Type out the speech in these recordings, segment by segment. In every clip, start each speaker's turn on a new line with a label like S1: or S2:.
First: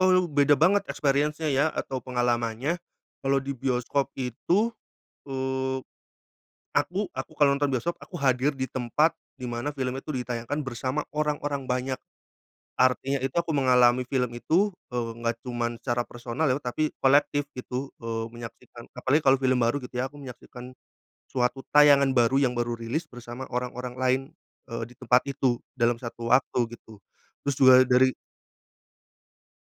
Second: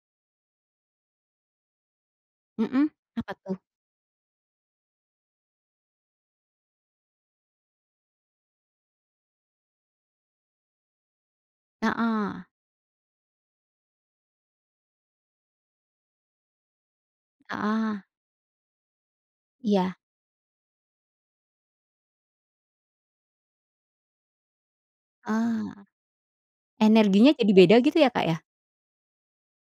S1: Oh, lu beda banget experience-nya ya atau pengalamannya.
S2: Mhm. Apa
S1: Kalau di
S2: tuh?
S1: bioskop itu, eee, aku aku kalau nonton bioskop, aku hadir di tempat, di mana film itu ditayangkan, bersama orang-orang banyak.
S2: Heeh.
S1: Artinya itu, aku mengalami film itu, eee, enggak cuman secara personal, ya tapi kolektif, gitu,
S2: Heeh.
S1: eee, menyaksikan. Apalagi kalau film baru, gitu
S2: Iya.
S1: ya aku menyaksikan, suatu tayangan baru yang baru rilis, bersama orang-orang lain, eee, di tempat itu.
S2: Eee.
S1: Dalam satu waktu, gitu.
S2: Energinya jadi
S1: Terus
S2: beda
S1: juga
S2: gitu ya,
S1: dari
S2: Kak, ya?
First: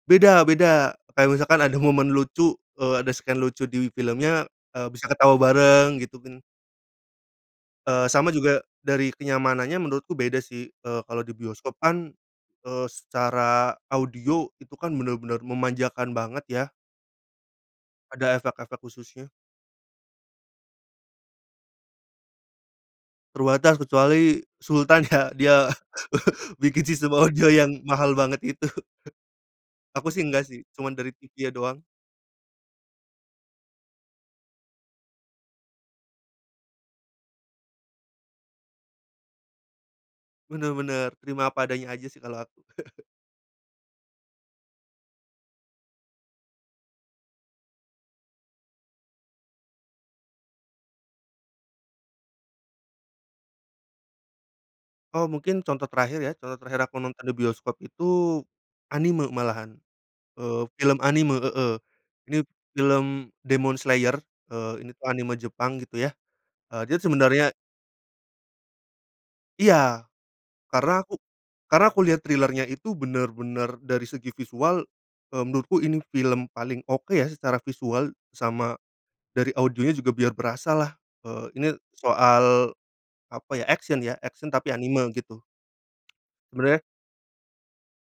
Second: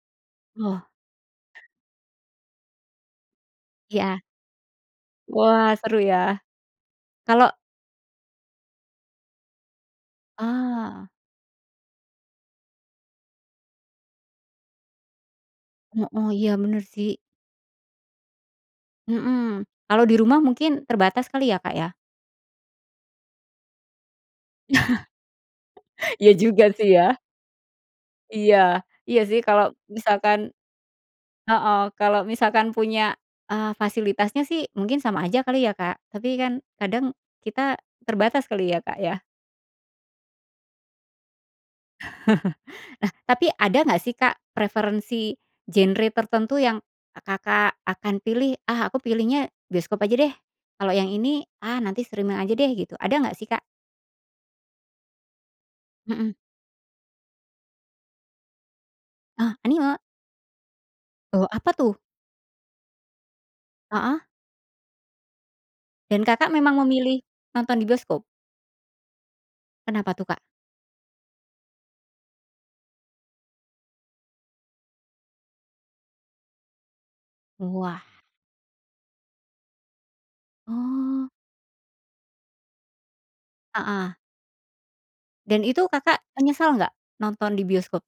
S1: Beda
S2: Loh.
S1: beda. Kayak misalkan ada momen lucu. Eee, ada scene lucu di
S2: Iya.
S1: filmnya, eee, bisa ketawa
S2: Wah! Seru
S1: bareng, gitu kan?
S2: ya? Kalo
S1: Eee, sama juga dari kenyamanannya, menurutku beda sih. Eee,
S2: Ah!
S1: kalo di bioskop kan, eee, secara audio itu kan bener-bener memanjakan
S2: Heeh,
S1: banget,
S2: iya,
S1: ya.
S2: bener sih.
S1: Ada efek-efek khususnya.
S2: Mhm. Kalau di rumah, mungkin terbatas kali ya, Kak, ya?
S1: Terbatas. Kecuali sultan, ya. Dia
S2: Iya, juga
S1: bikin
S2: sih,
S1: sistem
S2: ya?
S1: audio yang mahal banget
S2: Iya,
S1: itu.
S2: iya sih, kalau
S1: Aku sih
S2: misalkan
S1: enggak sih. Cuman dari TV-nya doang.
S2: heeh, kalau misalkan punya, eee, fasilitasnya sih, mungkin sama aja kali ya, Kak? Tapi kan, kadang kita terbatas kali ya, Kak, ya?
S1: Bener bener. Terima apa adanya aja, sih, kalo aku.
S2: Nah, tapi ada enggak sih, Kak, preferensi genre tertentu yang Kakak akan pilih? Ah, aku pilihnya bioskop aja deh. Kalau yang ini, ah, nanti streaming aja deh, gitu. Ada enggak sih, Kak?
S1: Oh, mungkin contoh terakhir ya?
S2: Mhm.
S1: Contoh terakhir aku nonton di bioskop itu, anime
S2: Oh,
S1: malahan.
S2: anime?
S1: Eee, film anime
S2: Eee,
S1: heeh,
S2: apa tuh?
S1: ini film Demon Slayer,
S2: Heeh?
S1: eee, ini tu anime Jepang, gitu ya.
S2: Dan Kakak memang
S1: Eee, dia
S2: memilih
S1: sebenarnya
S2: nonton di bioskop?
S1: Iya.
S2: Kenapa tuh, Kak?
S1: Karena aku karena aku lihat trailer-nya itu, bener-bener dari segi visual, eee, menurutku ini film paling oke, ya, secara
S2: Wah.
S1: visual, sama dari audionya juga biar berasalah,
S2: Oh.
S1: eee, ini soal, apa ya? Action
S2: Heeh.
S1: ya? Action tapi anime, gitu.
S2: Dan itu, Kakak, menyesal
S1: Sebenarnya
S2: enggak? Nonton di bioskop?